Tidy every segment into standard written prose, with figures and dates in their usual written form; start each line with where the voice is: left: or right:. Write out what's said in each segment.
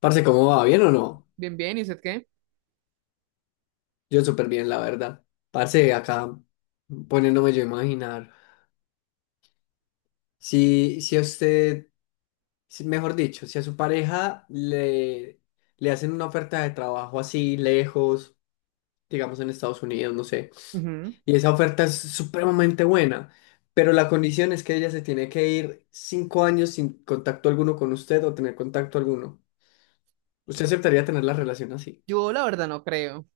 left: Parce, ¿cómo va? ¿Bien o no?
right: Bien, bien, ¿y usted qué?
left: Yo súper bien, la verdad. Parce, acá poniéndome yo a imaginar. Si a usted, mejor dicho, si a su pareja le hacen una oferta de trabajo así lejos, digamos en Estados Unidos, no sé, y esa oferta es supremamente buena, pero la condición es que ella se tiene que ir 5 años sin contacto alguno con usted o tener contacto alguno. ¿Usted aceptaría tener la relación así?
right: Yo la verdad no creo,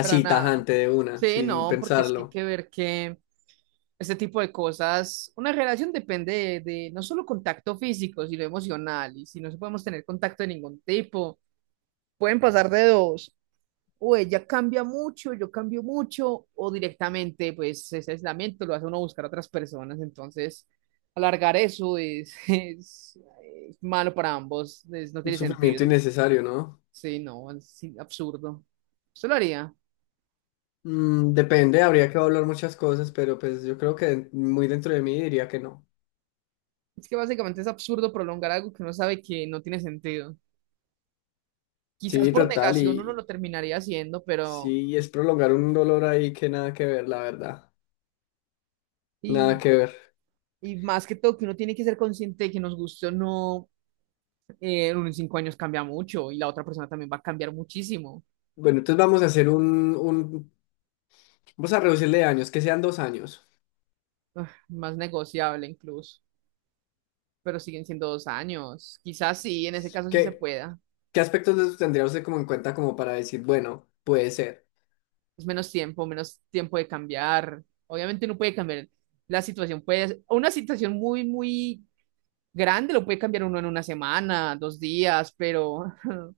right: para nada.
left: tajante de una,
right: Sí,
left: sin
right: no, porque es que hay
left: pensarlo.
right: que ver que este tipo de cosas, una relación depende de no solo contacto físico, sino emocional, y si no podemos tener contacto de ningún tipo, pueden pasar de dos, o ella cambia mucho, yo cambio mucho, o directamente, pues ese aislamiento lo hace uno buscar a otras personas, entonces alargar eso es, es malo para ambos, no
left: Un
right: tiene
left: sufrimiento
right: sentido.
left: innecesario, ¿no?
right: Sí, no, es sí, absurdo. Usted lo haría.
left: Mm, depende, habría que hablar muchas cosas, pero pues yo creo que muy dentro de mí diría que no.
right: Es que básicamente es absurdo prolongar algo que uno sabe que no tiene sentido. Quizás
left: Sí,
right: por
left: total,
right: negación uno
left: y
right: lo terminaría haciendo, pero.
left: sí, es prolongar un dolor ahí que nada que ver, la verdad. Nada
right: Y,
left: que ver.
right: y más que todo, que uno tiene que ser consciente de que nos guste o no, uno en 5 años cambia mucho y la otra persona también va a cambiar muchísimo.
left: Bueno, entonces vamos a hacer vamos a reducirle años, que sean 2 años.
right: Ah, más negociable incluso, pero siguen siendo 2 años. Quizás sí, en ese caso sí se
left: ¿Qué,
right: pueda.
left: qué aspectos de eso tendría usted como en cuenta como para decir, bueno, ¿puede ser?
right: Es menos tiempo de cambiar. Obviamente no puede cambiar la situación, puede, una situación muy, muy grande lo puede cambiar uno en una semana, 2 días, pero,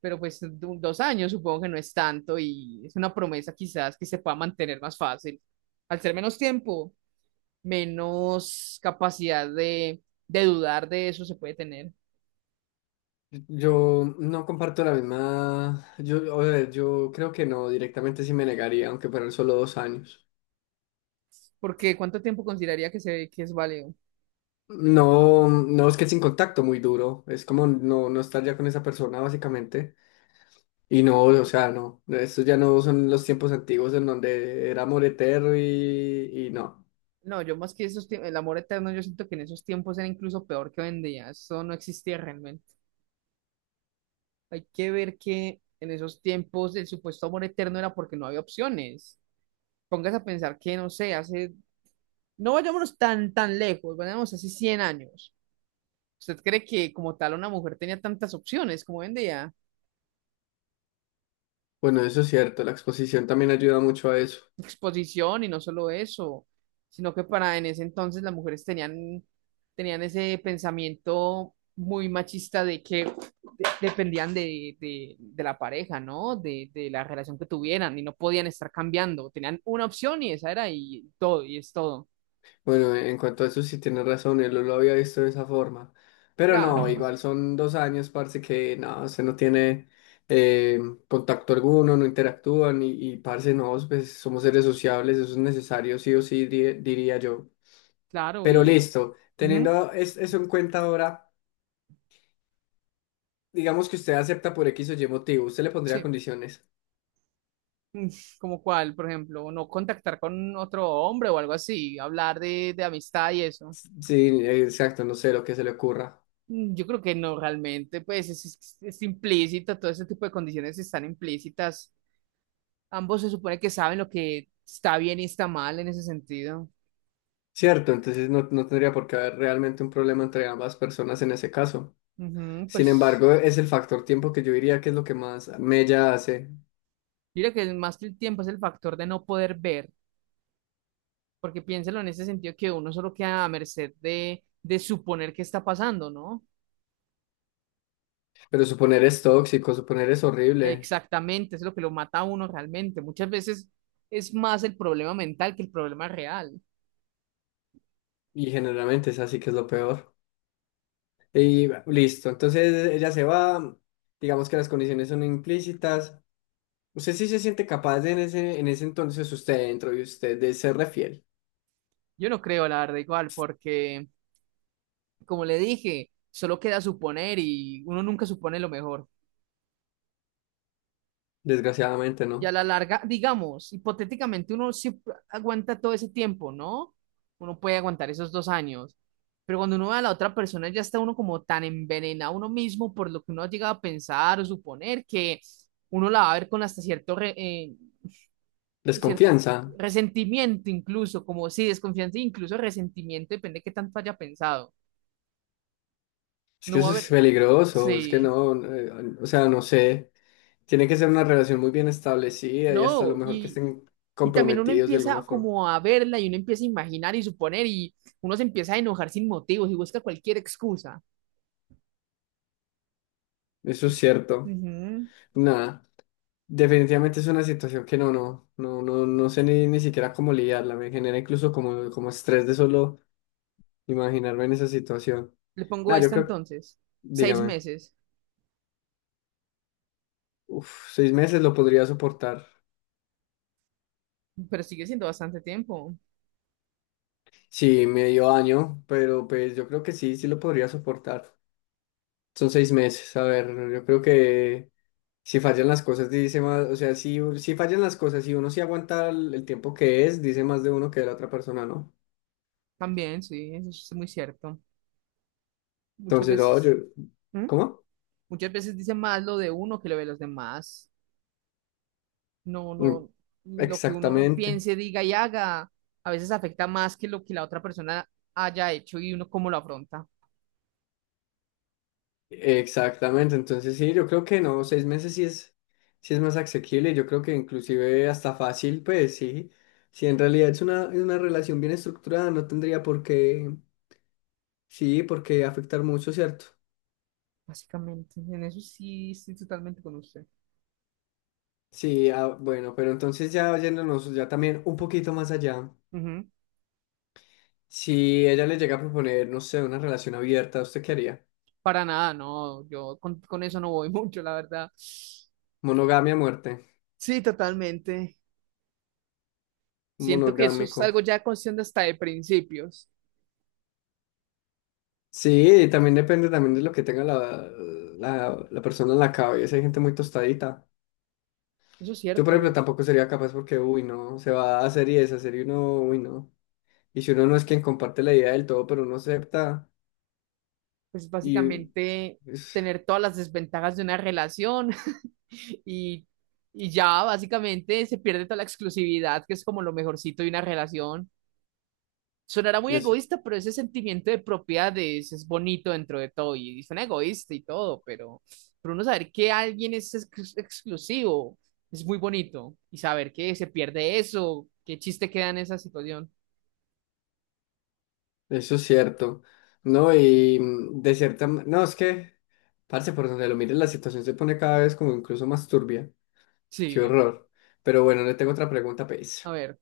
right: pero pues 2 años supongo que no es tanto y es una promesa quizás que se pueda mantener más fácil. Al ser menos tiempo, menos capacidad de dudar de eso se puede tener.
left: Yo no comparto la misma, yo, a ver, yo creo que no, directamente sí me negaría, aunque fueran solo 2 años.
right: Porque ¿cuánto tiempo consideraría que es válido?
left: No, no, es que es sin contacto muy duro, es como no, no estar ya con esa persona básicamente. Y no, o sea, no, estos ya no son los tiempos antiguos en donde era amor eterno y no.
right: No, yo más que esos tiempos, el amor eterno, yo siento que en esos tiempos era incluso peor que hoy en día. Eso no existía realmente. Hay que ver que en esos tiempos el supuesto amor eterno era porque no había opciones. Póngase a pensar que, no sé, hace, no vayámonos tan, tan lejos, vayamos hace 100 años. ¿Usted cree que como tal una mujer tenía tantas opciones como hoy en día?
left: Bueno, eso es cierto, la exposición también ayuda mucho a eso.
right: Exposición y no solo eso, sino que para en ese entonces las mujeres tenían ese pensamiento muy machista de que dependían de la pareja, ¿no? De la relación que tuvieran y no podían estar cambiando. Tenían una opción y esa era y todo, y es todo.
left: Bueno, en cuanto a eso sí tienes razón, él no lo había visto de esa forma. Pero no,
right: Claro,
left: igual son 2 años, parce, que no, se no tiene eh, contacto alguno, no interactúan y parce, no, pues somos seres sociables, eso es necesario, sí o sí, diría yo.
right: claro,
left: Pero
right: y.
left: listo,
right: Ujú,
left: teniendo eso en cuenta ahora, digamos que usted acepta por X o Y motivo, usted le pondría
right: sí.
left: condiciones.
right: Mm, ¿Como cuál, por ejemplo? No contactar con otro hombre o algo así, hablar de amistad y eso.
left: Sí, exacto, no sé lo que se le ocurra.
right: Yo creo que no realmente, pues es implícito, todo ese tipo de condiciones están implícitas. Ambos se supone que saben lo que está bien y está mal en ese sentido.
left: Cierto, entonces no, no tendría por qué haber realmente un problema entre ambas personas en ese caso.
right: Ujú,
left: Sin
right: pues
left: embargo, es el factor tiempo que yo diría que es lo que más mella hace.
right: mira que más que el tiempo es el factor de no poder ver, porque piénselo en ese sentido que uno solo queda a merced de suponer qué está pasando, ¿no?
left: Pero suponer es tóxico, suponer es horrible.
right: Exactamente, es lo que lo mata a uno realmente. Muchas veces es más el problema mental que el problema real.
left: Y generalmente es así que es lo peor. Y listo. Entonces ella se va. Digamos que las condiciones son implícitas. Usted sí se siente capaz de en ese entonces, usted dentro y usted de serle fiel.
right: Yo no creo, la verdad, igual, porque como le dije, solo queda suponer y uno nunca supone lo mejor.
left: Desgraciadamente,
right: Y a
left: ¿no?
right: la larga, digamos, hipotéticamente uno siempre aguanta todo ese tiempo, ¿no? Uno puede aguantar esos 2 años, pero cuando uno ve a la otra persona ya está uno como tan envenenado uno mismo por lo que uno ha llegado a pensar o suponer que uno la va a ver con hasta cierto, cier-
left: Desconfianza.
right: resentimiento incluso, como sí, desconfianza, e incluso resentimiento, depende de qué tanto haya pensado.
left: Es que
right: No va a
left: eso es
right: haber,
left: peligroso. Es que
right: sí.
left: no. O sea, no sé. Tiene que ser una relación muy bien establecida y hasta lo
right: No,
left: mejor que
right: y
left: estén
right: Y también uno
left: comprometidos de alguna
right: empieza
left: forma.
right: como a verla y uno empieza a imaginar y suponer y uno se empieza a enojar sin motivos y busca cualquier excusa.
left: Eso es
right: Es-
left: cierto.
right: Ujú.
left: Nada, definitivamente es una situación que no, no, no, no, no sé ni siquiera cómo lidiarla. Me genera incluso como estrés de solo imaginarme en esa situación.
right: Le pongo
left: Nada, yo
right: esta
left: creo,
right: entonces, seis
left: dígame,
right: meses,
left: uf, 6 meses lo podría soportar.
right: pero sigue siendo bastante tiempo.
left: Sí, medio año, pero pues yo creo que sí, sí lo podría soportar. Son 6 meses, a ver, yo creo que si fallan las cosas, dice más, o sea, si fallan las cosas y uno sí aguanta el tiempo que es, dice más de uno que de la otra persona, ¿no?
right: También, sí, eso es muy cierto. Muchas
left: Entonces, no, yo,
right: veces, ¿Mm?
left: ¿cómo?
right: Muchas veces dice más lo de uno que lo de los demás. No,
left: Mm,
right: no, lo que uno
left: exactamente,
right: piense, diga y haga, a veces afecta más que lo que la otra persona haya hecho y uno cómo lo afronta.
left: exactamente. Entonces, sí, yo creo que no, 6 meses sí es más asequible. Yo creo que inclusive hasta fácil, pues sí. Si en realidad es una relación bien estructurada, no tendría por qué, sí, por qué afectar mucho, ¿cierto?
right: Básicamente, en eso sí estoy totalmente con usted.
left: Sí, ah, bueno, pero entonces ya yéndonos ya también un poquito más allá.
right: Ujú.
left: Si ella le llega a proponer, no sé, una relación abierta, ¿usted qué haría?
right: Para nada, no, yo con eso no voy mucho, la verdad.
left: Monogamia a muerte,
right: Sí, totalmente. Siento que eso es
left: monogámico.
right: algo ya cuestión de hasta de principios.
left: Sí, también depende también de lo que tenga la persona en la cabeza. Hay gente muy tostadita.
right: Eso es
left: Yo, por ejemplo,
right: cierto.
left: tampoco sería capaz porque, uy, no, se va a hacer y deshacer y uno, uy, no. Y si uno no es quien comparte la idea del todo, pero uno acepta,
right: Pues
left: y
right: básicamente
left: es-
right: tener todas las desventajas de una relación y, y ya básicamente se pierde toda la exclusividad, que es como lo mejorcito de una relación. Sonará muy
left: eso,
right: egoísta, pero ese sentimiento de propiedad es bonito dentro de todo y suena egoísta y todo, pero uno saber que alguien es exclusivo es muy bonito y saber que se pierde eso, qué chiste queda en esa situación.
left: eso es cierto, ¿no? Y de cierta no, es que, parce, por donde lo mires, la situación se pone cada vez como incluso más turbia. Qué
right: Sí,
left: horror. Pero bueno, le tengo otra pregunta,
right: a
left: pues.
right: ver,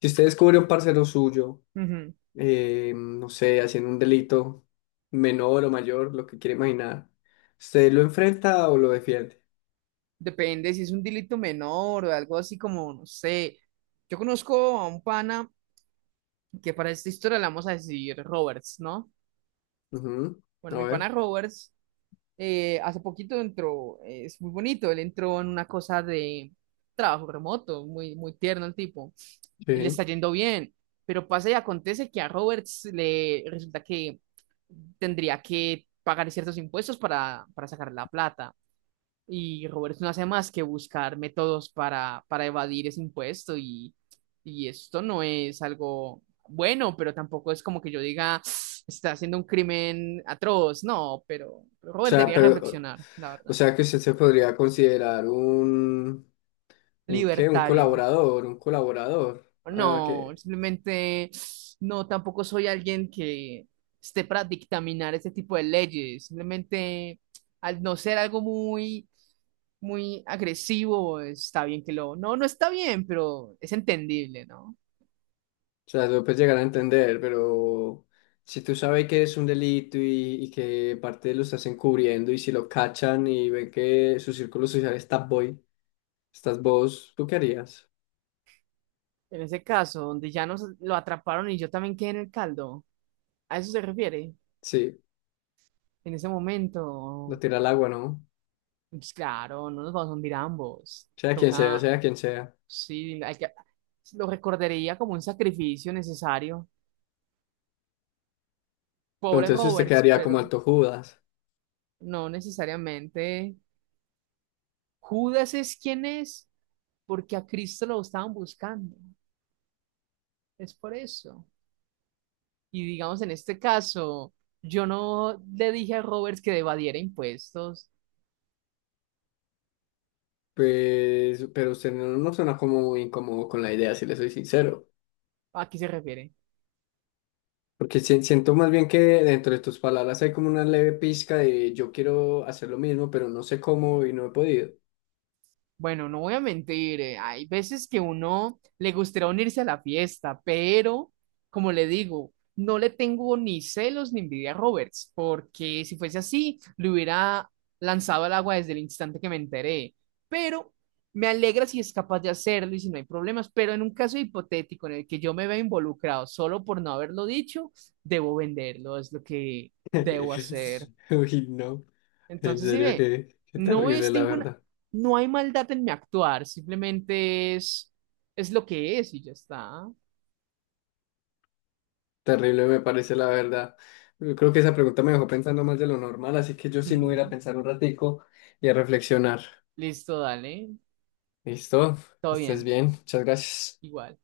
left: Si usted descubre un parcero suyo,
right: ujú.
left: no sé, haciendo un delito menor o mayor, lo que quiere imaginar. ¿Usted lo enfrenta o lo defiende?
right: Depende si es un delito menor o algo así como, no sé. Yo conozco a un pana que para esta historia le vamos a decir Roberts, ¿no?
left: Ujú.
right: Bueno,
left: A
right: mi pana
left: ver,
right: Roberts hace poquito entró, es muy bonito, él entró en una cosa de trabajo remoto, muy, muy tierno el tipo, él le
left: sí. O
right: está yendo bien, pero pasa y acontece que a Roberts le resulta que tendría que pagar ciertos impuestos para sacar la plata. Y Roberto no hace más que buscar métodos para evadir ese impuesto y esto no es algo bueno, pero tampoco es como que yo diga, "Ah, está haciendo un crimen atroz, no, pero Robert
left: sea,
right: debería
left: pero,
right: reflexionar, la
left: o
right: verdad.
left: sea que usted se podría considerar un qué, un
right: Libertario.
left: colaborador, un colaborador. Ah,
right: No,
left: que,
right: simplemente no, tampoco soy alguien que esté para dictaminar este tipo de leyes. Simplemente al no ser algo muy, muy agresivo, está bien que lo. No, no está bien, pero es entendible, ¿no?
left: o sea, lo puedes llegar a entender, pero si tú sabes que es un delito y que parte lo estás encubriendo y si lo cachan y ven que su círculo social está boy, estás vos, ¿tú qué harías?
right: En ese caso, donde ya nos lo atraparon y yo también quedé en el caldo, ¿a eso se refiere?
left: Sí,
right: En ese
left: lo
right: momento,
left: tira al agua, ¿no?
right: pues claro, no nos vamos a hundir ambos.
left: Sea quien sea,
right: Toca,
left: sea quien sea.
right: sí, hay que, lo recordaría como un sacrificio necesario.
left: Pero
right: Pobre
left: entonces usted
right: Roberts,
left: quedaría como
right: pero
left: alto Judas.
right: no necesariamente. Judas es quien es, porque a Cristo lo estaban buscando. Es por eso. Y digamos, en este caso, yo no le dije a Roberts que evadiera impuestos.
left: Pues, pero usted no, no suena como muy incómodo con la idea, si le soy sincero.
right: ¿A qué se refiere?
left: Porque siento más bien que dentro de tus palabras hay como una leve pizca de yo quiero hacer lo mismo, pero no sé cómo y no he podido.
right: Bueno, no voy a mentir, hay veces que uno le gustaría unirse a la fiesta, pero como le digo, no le tengo ni celos ni envidia a Roberts, porque si fuese así, le hubiera lanzado al agua desde el instante que me enteré. Pero me alegra si es capaz de hacerlo y si no hay problemas, pero en un caso hipotético en el que yo me vea involucrado solo por no haberlo dicho, debo venderlo, es lo que debo hacer.
left: Uy, no, en
right: Entonces, si
left: serio
right: ve,
left: que
right: no
left: terrible
right: es
left: la
right: ninguna,
left: verdad.
right: no hay maldad en mi actuar, simplemente es lo que es y ya está.
left: Terrible me parece la verdad. Yo creo que esa pregunta me dejó pensando más de lo normal, así que yo sí me voy a ir a
right: Ujú.
left: pensar un ratico y a reflexionar.
right: Listo, dale,
left: ¿Listo?
right: todo
left: Estés
right: bien,
left: bien. Muchas gracias.
right: igual.